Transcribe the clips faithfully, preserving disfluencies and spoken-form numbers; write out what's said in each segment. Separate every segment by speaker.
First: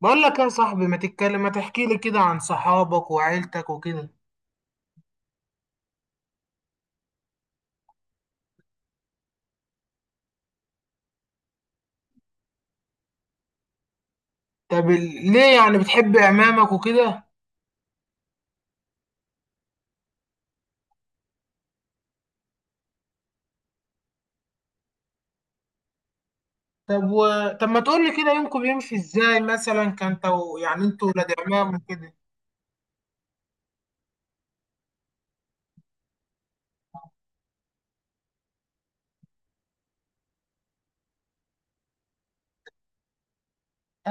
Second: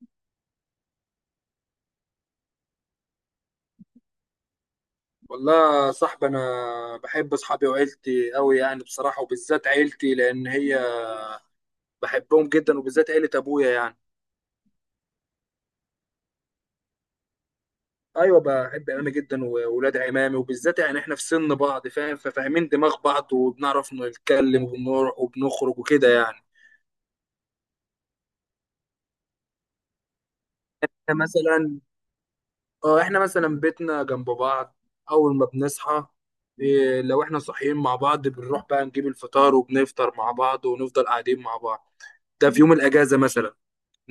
Speaker 1: بقول لك يا صاحبي، ما تتكلم، ما تحكي لي كده عن صحابك وعيلتك وكده؟
Speaker 2: والله يا صاحبي انا بحب اصحابي وعيلتي قوي يعني بصراحه، وبالذات عيلتي لان هي بحبهم جدا، وبالذات عيله ابويا يعني
Speaker 1: طب ال- ليه يعني بتحب عمامك وكده؟
Speaker 2: ايوه بحب عمامي جدا واولاد عمامي، وبالذات يعني احنا في سن بعض فاهم، ففاهمين دماغ بعض وبنعرف نتكلم وبنروح وبنخرج وكده يعني.
Speaker 1: طب و... طب ما تقول لي كده، يومكم بيمشي ازاي؟ مثلا كان تو... يعني انتوا
Speaker 2: احنا
Speaker 1: ولاد عمام
Speaker 2: مثلا
Speaker 1: وكده.
Speaker 2: اه احنا مثلا بيتنا جنب بعض. اول ما بنصحى، إيه، لو احنا صاحيين مع بعض بنروح بقى نجيب الفطار وبنفطر مع بعض، ونفضل قاعدين مع بعض. ده في يوم الاجازه مثلا.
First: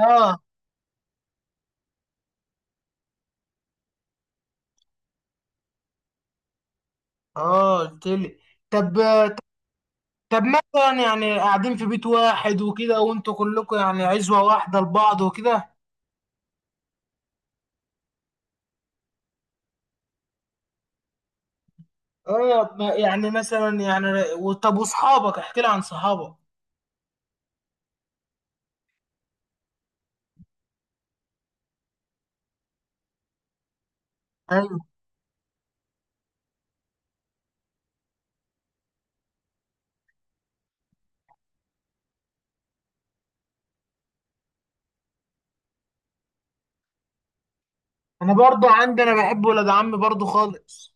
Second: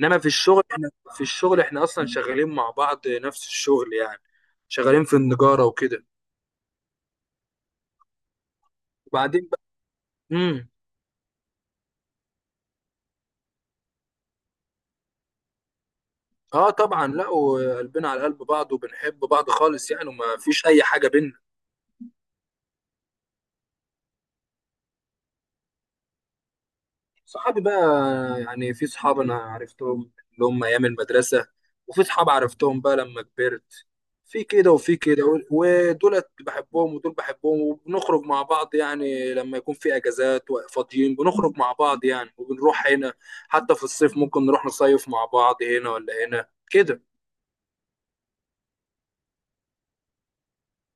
Speaker 2: انما في الشغل احنا، في الشغل احنا اصلا شغالين مع بعض نفس الشغل يعني، شغالين في النجارة وكده.
Speaker 1: اه قلت لي. طب.
Speaker 2: وبعدين بقى
Speaker 1: طب
Speaker 2: امم
Speaker 1: مثلا يعني قاعدين في بيت واحد وكده، وانتوا كلكم يعني عزوة واحدة لبعض وكده.
Speaker 2: اه طبعا، لا وقلبنا على قلب بعض وبنحب بعض خالص يعني، وما فيش اي حاجة بينا.
Speaker 1: اه ما- يعني مثلا يعني و- طب واصحابك، احكي لي عن صحابك.
Speaker 2: صحابي بقى، يعني في صحاب انا عرفتهم اللي هم ايام المدرسه، وفي صحاب عرفتهم بقى لما كبرت. في كده
Speaker 1: ايوه.
Speaker 2: وفي كده و- ودولت بحبهم ودول بحبهم، وبنخرج مع بعض يعني لما يكون في اجازات وفاضيين بنخرج مع بعض يعني، وبنروح هنا. حتى في الصيف ممكن نروح نصيف مع بعض هنا ولا هنا كده.
Speaker 1: انا برضو عندي، انا بحب ولاد عمي برضو خالص.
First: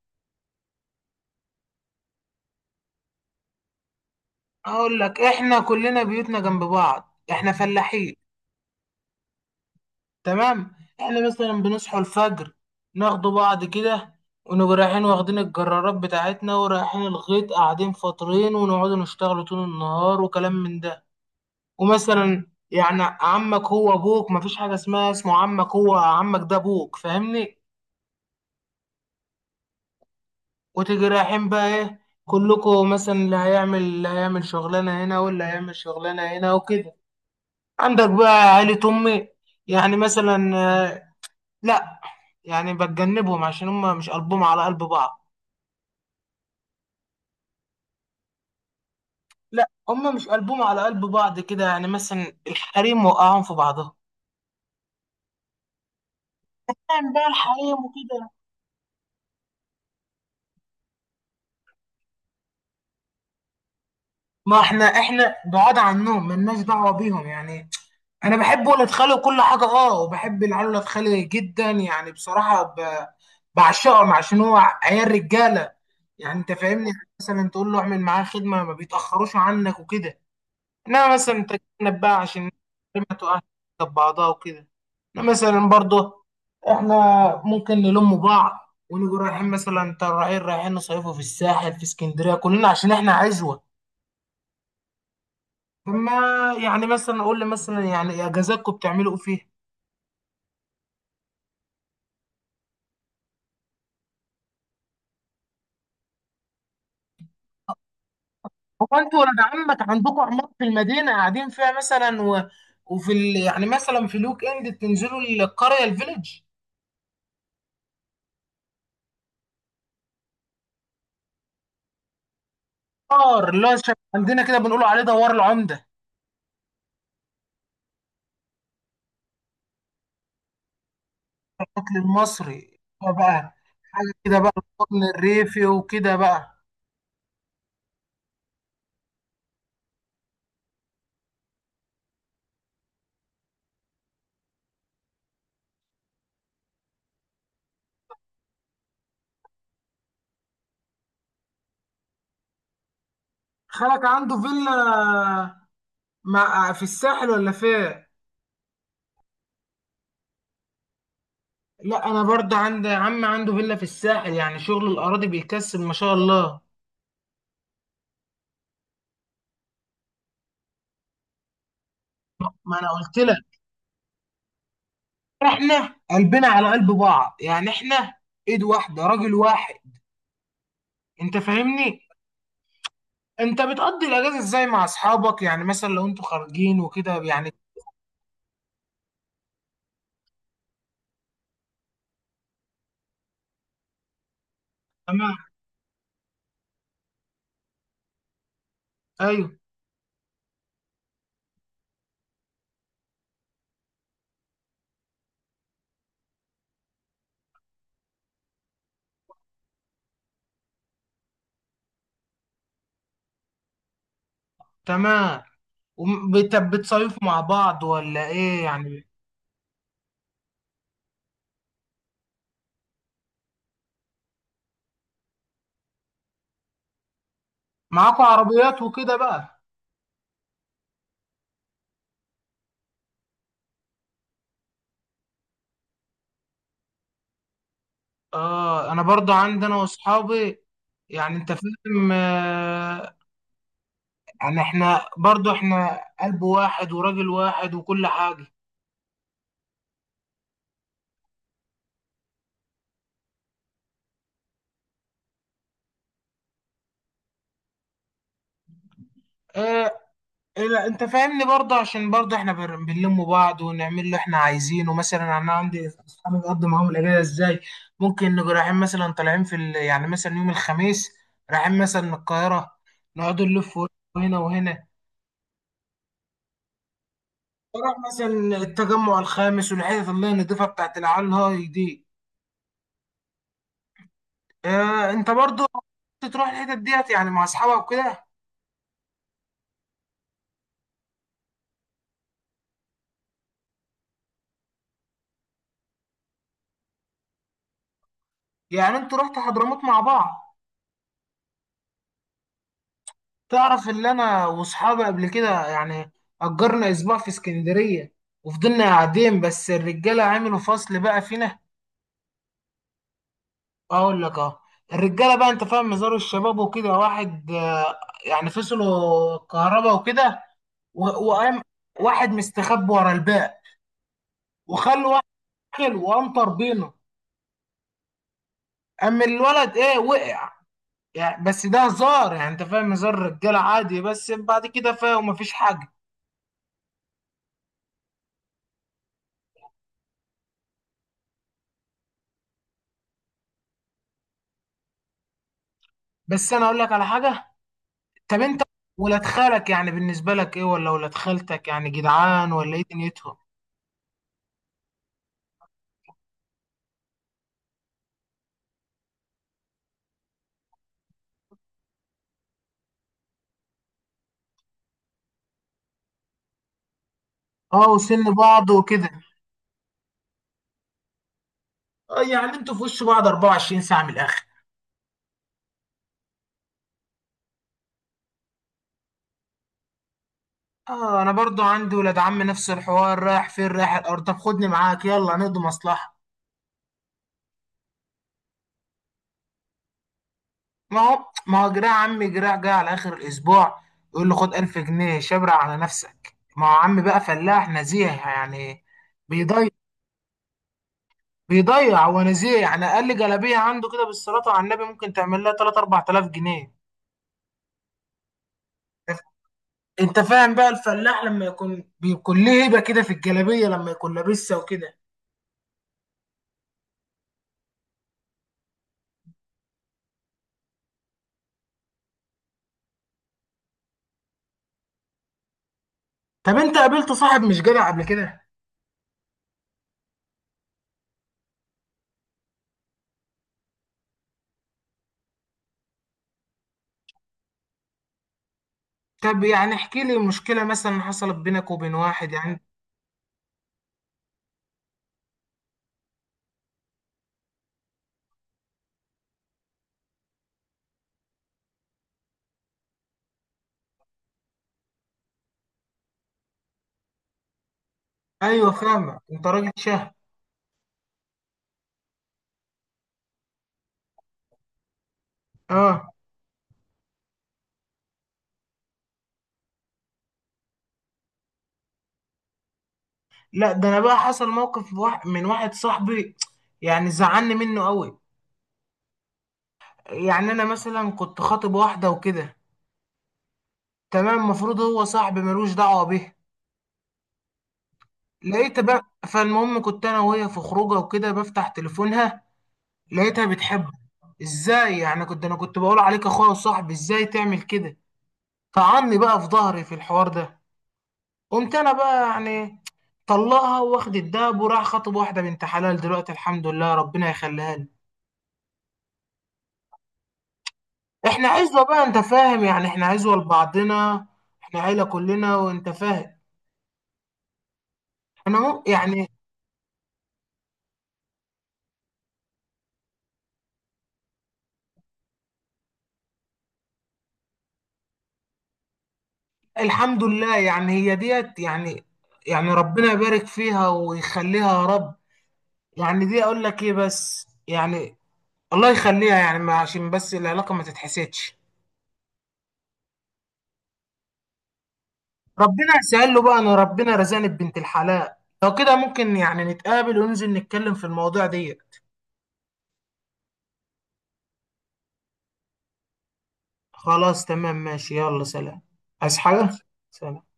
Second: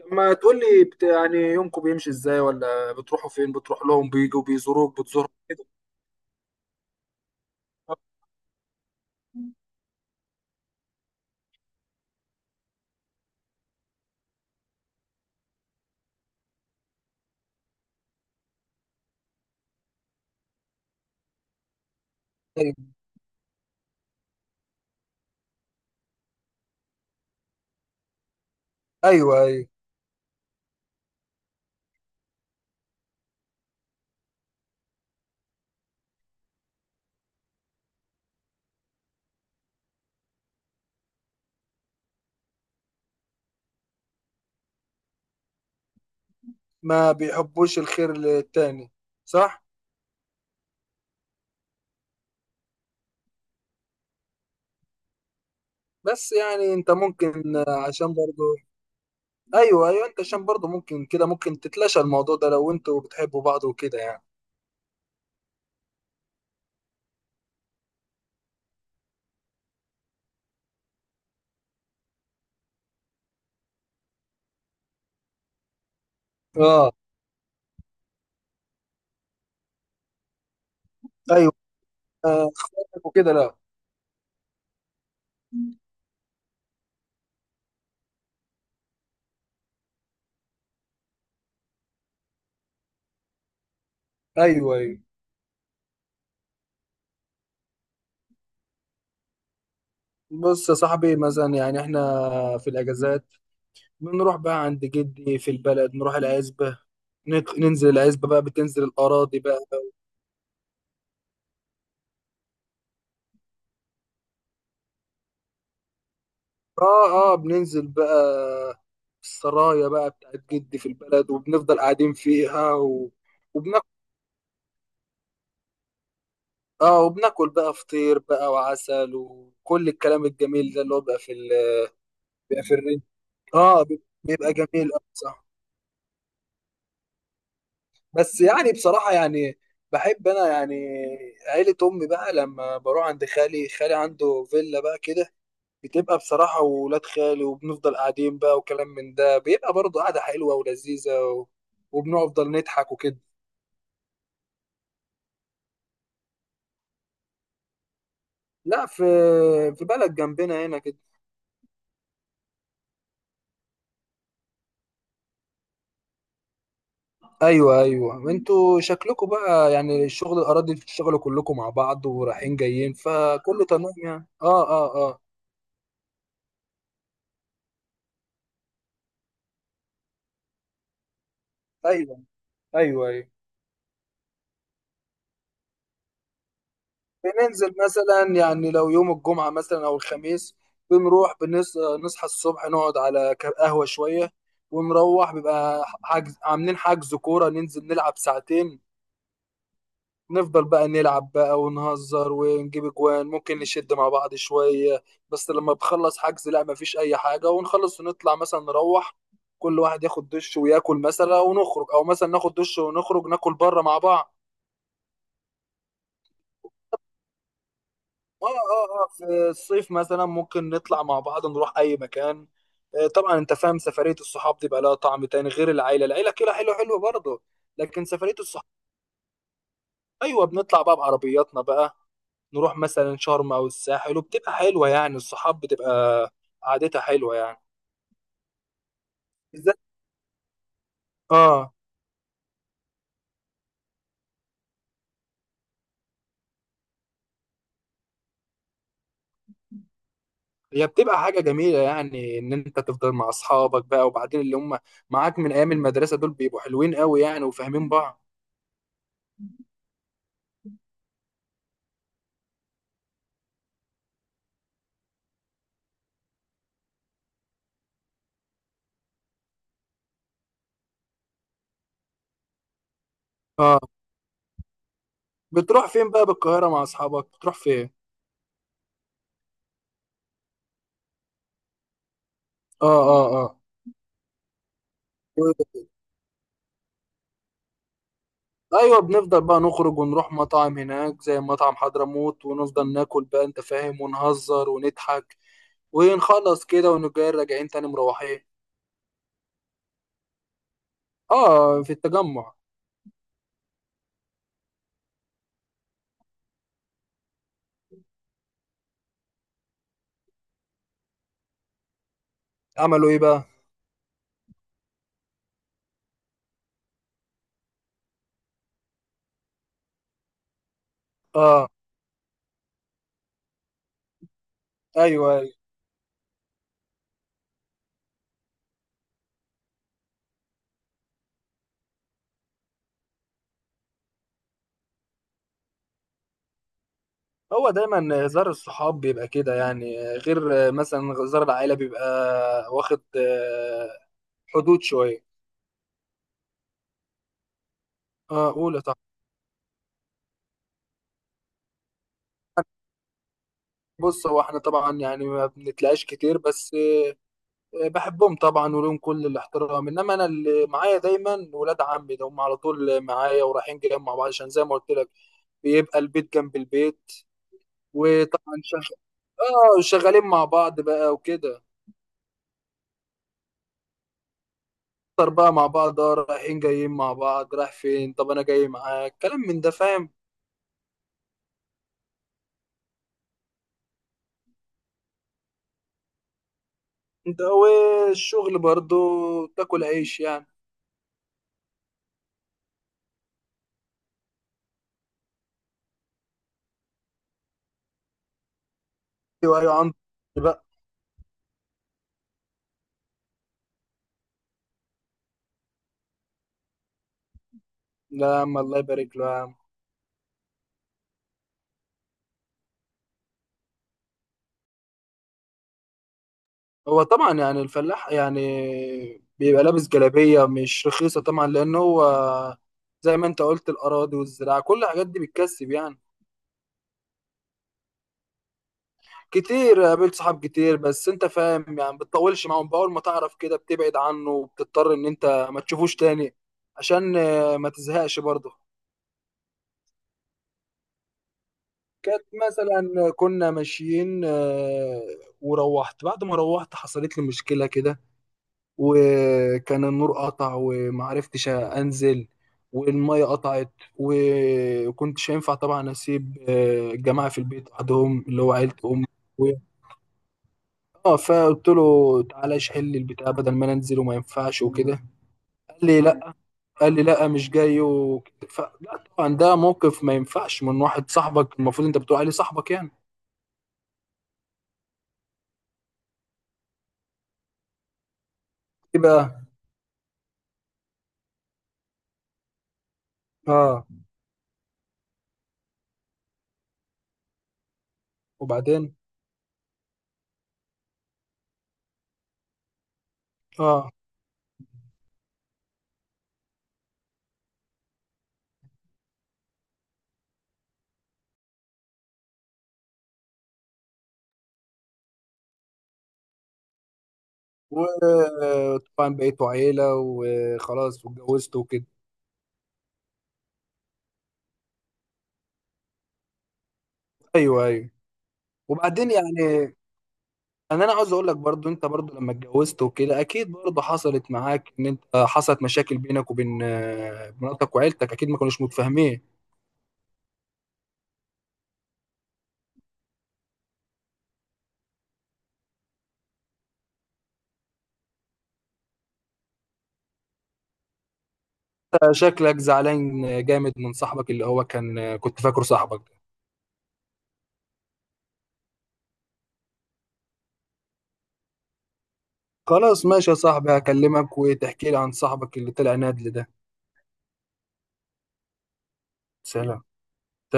Speaker 2: طب ما تقول لي بت... يعني يومكم بيمشي ازاي، ولا بتروحوا فين، بتروح لهم، بيجوا
Speaker 1: هقول
Speaker 2: بيزوروك،
Speaker 1: لك،
Speaker 2: بتزورهم
Speaker 1: احنا
Speaker 2: كده؟
Speaker 1: كلنا بيوتنا جنب بعض، احنا فلاحين. تمام. احنا مثلا بنصحوا الفجر، ناخدوا بعض كده، ونبقى رايحين واخدين الجرارات بتاعتنا ورايحين الغيط، قاعدين فاطرين، ونقعدوا نشتغلوا طول النهار وكلام من ده. ومثلا يعني عمك هو ابوك، مفيش حاجه اسمها اسمه عمك، هو عمك ده ابوك، فاهمني؟
Speaker 2: ايوه، ايوه،
Speaker 1: وتيجي رايحين بقى ايه، كلكم مثلا اللي هيعمل اللي هيعمل شغلانه هنا، واللي هيعمل شغلانه هنا وكده. عندك بقى عيلة أمي، يعني مثلا آه، لا، يعني بتجنبهم عشان هم مش قلبهم على قلب بعض.
Speaker 2: ما بيحبوش الخير للتاني. صح.
Speaker 1: لا، هم مش قلبهم على قلب بعض كده، يعني مثلا الحريم وقعهم في بعضهم.
Speaker 2: بس يعني انت
Speaker 1: يعني بقى
Speaker 2: ممكن آه،
Speaker 1: الحريم
Speaker 2: عشان
Speaker 1: وكده.
Speaker 2: برضو، ايوه ايوه انت عشان برضو ممكن كده، ممكن تتلاشى الموضوع ده لو انتوا بتحبوا بعض وكده يعني.
Speaker 1: ما احنا، احنا بعاد عنهم، ملناش دعوة بيهم يعني. انا بحب ولاد خالي وكل حاجة، اه، وبحب العيال ولاد خالي جدا يعني، بصراحة ب... بعشقهم، عشان هو عيال رجالة. يعني انت فاهمني،
Speaker 2: اه.
Speaker 1: يعني مثلا تقول له اعمل معاه خدمة، ما بيتأخروش عنك وكده. انما مثلا
Speaker 2: ايوه.
Speaker 1: تتجنب بقى،
Speaker 2: آه،
Speaker 1: عشان
Speaker 2: اخواتك
Speaker 1: ما
Speaker 2: وكده
Speaker 1: تقعش
Speaker 2: لا.
Speaker 1: جنب بعضها وكده. إنما مثلا برضه احنا ممكن نلم بعض، ونيجي رايحين مثلا، ترى رايحين رايحين نصيفوا في الساحل في اسكندريه كلنا، عشان احنا عزوه.
Speaker 2: ايوه ايوه.
Speaker 1: فما، يعني مثلا اقول لي مثلا، يعني اجازاتكم بتعملوا ايه فيها؟
Speaker 2: بص يا صاحبي، مثلا يعني احنا في الاجازات بنروح بقى عند جدي في البلد، نروح العزبة، نت- ننزل العزبة بقى، بتنزل
Speaker 1: هو انتوا ولاد
Speaker 2: الأراضي بقى.
Speaker 1: عمك عندكم عمارة في المدينه قاعدين فيها مثلا، و... وفي ال... يعني مثلا في الويك اند بتنزلوا القريه، الفيلج،
Speaker 2: اه اه، بننزل بقى السرايا بقى بتاعت جدي في البلد، وبنفضل قاعدين فيها و...
Speaker 1: دار اللي هو
Speaker 2: وبناكل،
Speaker 1: شبه عندنا كده، بنقولوا عليه دوار العمده.
Speaker 2: اه وبناكل بقى فطير بقى وعسل وكل الكلام الجميل ده، اللي هو بقى في ال...
Speaker 1: الاكل
Speaker 2: بيبقى في
Speaker 1: المصري
Speaker 2: الرين.
Speaker 1: هو بقى،
Speaker 2: اه، بي-
Speaker 1: حاجه كده بقى،
Speaker 2: بيبقى جميل أوي،
Speaker 1: القطن
Speaker 2: صح.
Speaker 1: الريفي وكده بقى.
Speaker 2: بس يعني بصراحة يعني، بحب انا يعني عيلة امي بقى، لما بروح عند خالي، خالي عنده فيلا بقى كده، بتبقى بصراحة، وولاد خالي وبنفضل قاعدين بقى وكلام من ده، بيبقى برضه قعدة حلوة ولذيذة و... وبنفضل نضحك وكده.
Speaker 1: خالك عنده فيلا مع في الساحل ولا فين؟
Speaker 2: لا، في، في بلد جنبنا هنا كده.
Speaker 1: لا، انا برضه عندي عم عنده فيلا في الساحل، يعني شغل الاراضي بيكسب، ما شاء الله.
Speaker 2: ايوه ايوه، انتوا شكلكم بقى يعني الشغل الاراضي بتشتغلوا كلكم مع بعض، ورايحين
Speaker 1: ما انا
Speaker 2: جايين،
Speaker 1: قلت لك،
Speaker 2: فكله تمام يعني، اه اه اه.
Speaker 1: احنا قلبنا على قلب بعض يعني، احنا ايد واحده راجل واحد، انت فاهمني؟
Speaker 2: ايوه، ايوه ايوه
Speaker 1: انت بتقضي الاجازه ازاي مع اصحابك؟ يعني مثلا لو انتوا خارجين وكده يعني.
Speaker 2: بننزل مثلا، يعني لو يوم الجمعه مثلا او الخميس، بنروح بنص... نصحى الصبح، نقعد على ك- قهوه شويه، ونروح
Speaker 1: تمام.
Speaker 2: بيبقى حجز، عاملين حجز كوره، ننزل نلعب ساعتين.
Speaker 1: ايوه.
Speaker 2: نفضل بقى نلعب بقى ونهزر ونجيب اجوان، ممكن نشد مع بعض شوية. بس لما بخلص حجز، لا مفيش اي حاجة، ونخلص ونطلع مثلا نروح، كل واحد ياخد دش وياكل مثلا ونخرج، او مثلا ناخد دش ونخرج ناكل بره مع بعض.
Speaker 1: تمام. وبتصيفوا مع بعض ولا
Speaker 2: اه
Speaker 1: ايه
Speaker 2: اه
Speaker 1: يعني؟
Speaker 2: اه، في الصيف مثلا ممكن نطلع مع بعض نروح اي مكان. آه، طبعا انت فاهم، سفرية الصحاب دي بقى لها طعم تاني غير العيلة. العيلة كده حلوة حلوة برضه، لكن
Speaker 1: معاكوا
Speaker 2: سفرية الصحاب.
Speaker 1: عربيات وكده بقى.
Speaker 2: ايوه بنطلع بقى بعربياتنا بقى، نروح مثلا شرم او الساحل، وبتبقى حلوه يعني الصحاب، بتبقى قعدتها حلوه يعني.
Speaker 1: اه انا برضو عندي، انا
Speaker 2: بالذات.
Speaker 1: واصحابي، يعني انت
Speaker 2: اه،
Speaker 1: فاهم آه، يعني احنا برضو، احنا قلب واحد وراجل واحد وكل حاجة.
Speaker 2: هي بتبقى حاجه جميله، يعني ان انت تفضل مع اصحابك بقى، وبعدين اللي هم معاك من ايام المدرسه دول بيبقوا حلوين قوي يعني، وفاهمين بعض.
Speaker 1: ايه. إيه، لا انت فاهمني برضو، عشان برضو احنا بن- بنلم بعض ونعمل اللي احنا عايزينه. مثلا انا عندي اصحابي بقضي معاهم الاجازة ازاي. ممكن نبقى رايحين مثلا، طالعين في ال... يعني مثلا يوم الخميس، رايحين مثلا القاهرة، نقعد
Speaker 2: اه.
Speaker 1: نلف هنا وهنا.
Speaker 2: بتروح فين بقى بالقاهره مع اصحابك، بتروح فين؟
Speaker 1: بروح مثلا التجمع الخامس، والحتت اللي هي النضيفة بتاعت العيال هاي دي.
Speaker 2: اه اه اه.
Speaker 1: آه انت برضو
Speaker 2: و-
Speaker 1: كنت تروح الحتت ديت يعني مع اصحابك وكده.
Speaker 2: ايوه بنفضل بقى نخرج ونروح مطاعم هناك زي مطعم حضرموت، ونفضل ناكل بقى انت فاهم، ونهزر ونضحك ونخلص كده، ونجي راجعين تاني مروحين.
Speaker 1: يعني انتوا رحتوا حضرموت مع بعض؟
Speaker 2: اه في التجمع.
Speaker 1: تعرف اللي انا واصحابي قبل كده يعني، اجرنا اسبوع في اسكندرية، وفضلنا قاعدين، بس الرجالة عملوا فصل بقى فينا.
Speaker 2: عملوا ايه بقى؟
Speaker 1: اقول لك، اه الرجالة بقى انت فاهم، مزار الشباب وكده، واحد آه، يعني فصلوا الكهرباء وكده، و- وقام
Speaker 2: اه.
Speaker 1: واحد مستخبي ورا الباقي، وخلوا واحد
Speaker 2: ايوه ايوه،
Speaker 1: داخل، وقام طربينه. اما الولد ايه وقع. يعني بس ده هزار يعني، انت فاهم، هزار رجاله عادي، بس بعد كده فاهم مفيش حاجه.
Speaker 2: هو دايما هزار الصحاب بيبقى كده يعني، غير مثلا هزار العائله بيبقى واخد آه، حدود شويه.
Speaker 1: بس انا اقول لك على حاجه. طب
Speaker 2: اه
Speaker 1: انت
Speaker 2: قول طبعا.
Speaker 1: ولاد خالك يعني بالنسبه لك ايه، ولا ولاد خالتك يعني؟ جدعان ولا ايه دنيتهم؟
Speaker 2: بص، هو احنا طبعا يعني ما بنتلاقاش كتير، بس آه، بحبهم طبعا ولهم كل الاحترام، انما انا اللي معايا دايما ولاد عمي، ده هم على طول معايا ورايحين جايين مع بعض، عشان زي ما قلت لك بيبقى البيت جنب البيت.
Speaker 1: اه وسن
Speaker 2: وطبعا
Speaker 1: بعض
Speaker 2: شغ...
Speaker 1: وكده.
Speaker 2: اه شغالين مع بعض بقى وكده.
Speaker 1: اه يعني انتوا في وش بعض أربعة وعشرين ساعه، من الاخر.
Speaker 2: نفطر بقى مع بعض اه، رايحين جايين مع بعض، رايح فين، طب انا جاي معاك، كلام من ده فاهم.
Speaker 1: اه انا برضو عندي ولاد عم نفس الحوار، رايح فين؟ رايح الارض، طب خدني معاك، يلا نقضي مصلحه.
Speaker 2: انت والشغل برضو تاكل عيش يعني.
Speaker 1: ما هو ما هو جراع عمي، جراع جاي على اخر الاسبوع يقول له خد ألف جنيه شبرق على نفسك. ما هو عمي بقى فلاح نزيه يعني،
Speaker 2: ايوه
Speaker 1: بيضيع.
Speaker 2: ايوه، عنده بقى.
Speaker 1: بيضيع هو نزيه يعني، اقل جلابيه عنده كده، بالصلاه على النبي ممكن تعمل لها تلاتة أربعة آلاف جنيه.
Speaker 2: لا يا عم الله يبارك له يا عم.
Speaker 1: انت فاهم بقى، الفلاح لما يكون بيكون ليه هيبه كده في الجلابيه لما يكون لابسها وكده.
Speaker 2: هو طبعا يعني الفلاح يعني بيبقى لابس جلابية مش رخيصة طبعا، لأن هو زي ما انت قلت، الأراضي والزراعة كل الحاجات دي بتكسب يعني.
Speaker 1: طب انت قابلت صاحب مش جدع قبل كده؟
Speaker 2: كتير، قابلت صحاب كتير، بس انت فاهم يعني بتطولش معاهم، بأول ما تعرف كده بتبعد عنه وبتضطر ان انت ما تشوفوش تاني، عشان آه، ما تزهقش برضه.
Speaker 1: طب يعني احكي لي مشكله مثلا حصلت بينك وبين
Speaker 2: كانت
Speaker 1: واحد يعني.
Speaker 2: مثلا كنا ماشيين آه، وروحت، بعد ما روحت حصلت لي مشكلة كده، وكان النور قطع ومعرفتش انزل، والمية قطعت، وكنتش هينفع طبعا اسيب آه، الجماعة في البيت وحدهم اللي هو
Speaker 1: ايوه
Speaker 2: عيلة امي.
Speaker 1: فاهمك، انت راجل شهم.
Speaker 2: اه، فقلت له تعالى اشحن لي البتاع بدل ما انا انزل وما ينفعش وكده. قال لي
Speaker 1: اه.
Speaker 2: لا. قال لي لا مش جاي وكده ف... لا طبعا ده موقف ما ينفعش من واحد صاحبك، المفروض انت بتقول عليه صاحبك يعني.
Speaker 1: لا ده انا بقى حصل موقف واحد من واحد صاحبي، يعني زعلني منه قوي.
Speaker 2: ايه بقى.
Speaker 1: يعني انا مثلا كنت خاطب واحده وكده.
Speaker 2: اه.
Speaker 1: تمام، المفروض هو صاحبي ملوش دعوه بيها. لقيت
Speaker 2: وبعدين.
Speaker 1: بقى، فالمهم كنت انا وهي في خروجه وكده، بفتح تليفونها، لقيتها
Speaker 2: اه.
Speaker 1: بتحبه. ازاي يعني، كنت انا كنت بقول عليك اخويا وصاحبي، ازاي تعمل كده؟ طعني بقى في ظهري في الحوار ده. قمت انا بقى يعني طلعها واخد الدهب، وراح خاطب واحده بنت حلال دلوقتي، الحمد لله، ربنا يخليها لي.
Speaker 2: وطبعا بقيتوا عيلة وخلاص
Speaker 1: احنا
Speaker 2: واتجوزت
Speaker 1: عزوة
Speaker 2: وكده.
Speaker 1: بقى، انت فاهم، يعني احنا عزوة لبعضنا، احنا عيلة كلنا وانت فاهم.
Speaker 2: ايوه ايوه.
Speaker 1: انا مو-
Speaker 2: وبعدين
Speaker 1: يعني
Speaker 2: يعني، انا انا عاوز اقول لك برضو، انت برضو لما اتجوزت وكده اكيد برضو حصلت معاك ان انت حصلت مشاكل بينك وبين آه، مراتك وعيلتك، اكيد ما كانوش متفاهمين.
Speaker 1: الحمد لله يعني، هي ديت يعني، يعني ربنا يبارك فيها ويخليها يا رب. يعني دي اقول لك ايه بس يعني، الله يخليها يعني ما- عشان بس العلاقة ما تتحسدش.
Speaker 2: شكلك زعلان جامد من صاحبك اللي هو كان، كنت فاكره
Speaker 1: ربنا
Speaker 2: صاحبك.
Speaker 1: يسهل له بقى، انا ربنا رزقني ببنت الحلال. لو كده ممكن يعني نتقابل وننزل نتكلم في المواضيع دي.
Speaker 2: خلاص ماشي يا صاحبي، هكلمك وتحكي لي عن صاحبك اللي طلع نادل ده.
Speaker 1: خلاص تمام ماشي، يلا سلام. عايز حاجة؟
Speaker 2: سلام.
Speaker 1: سلام.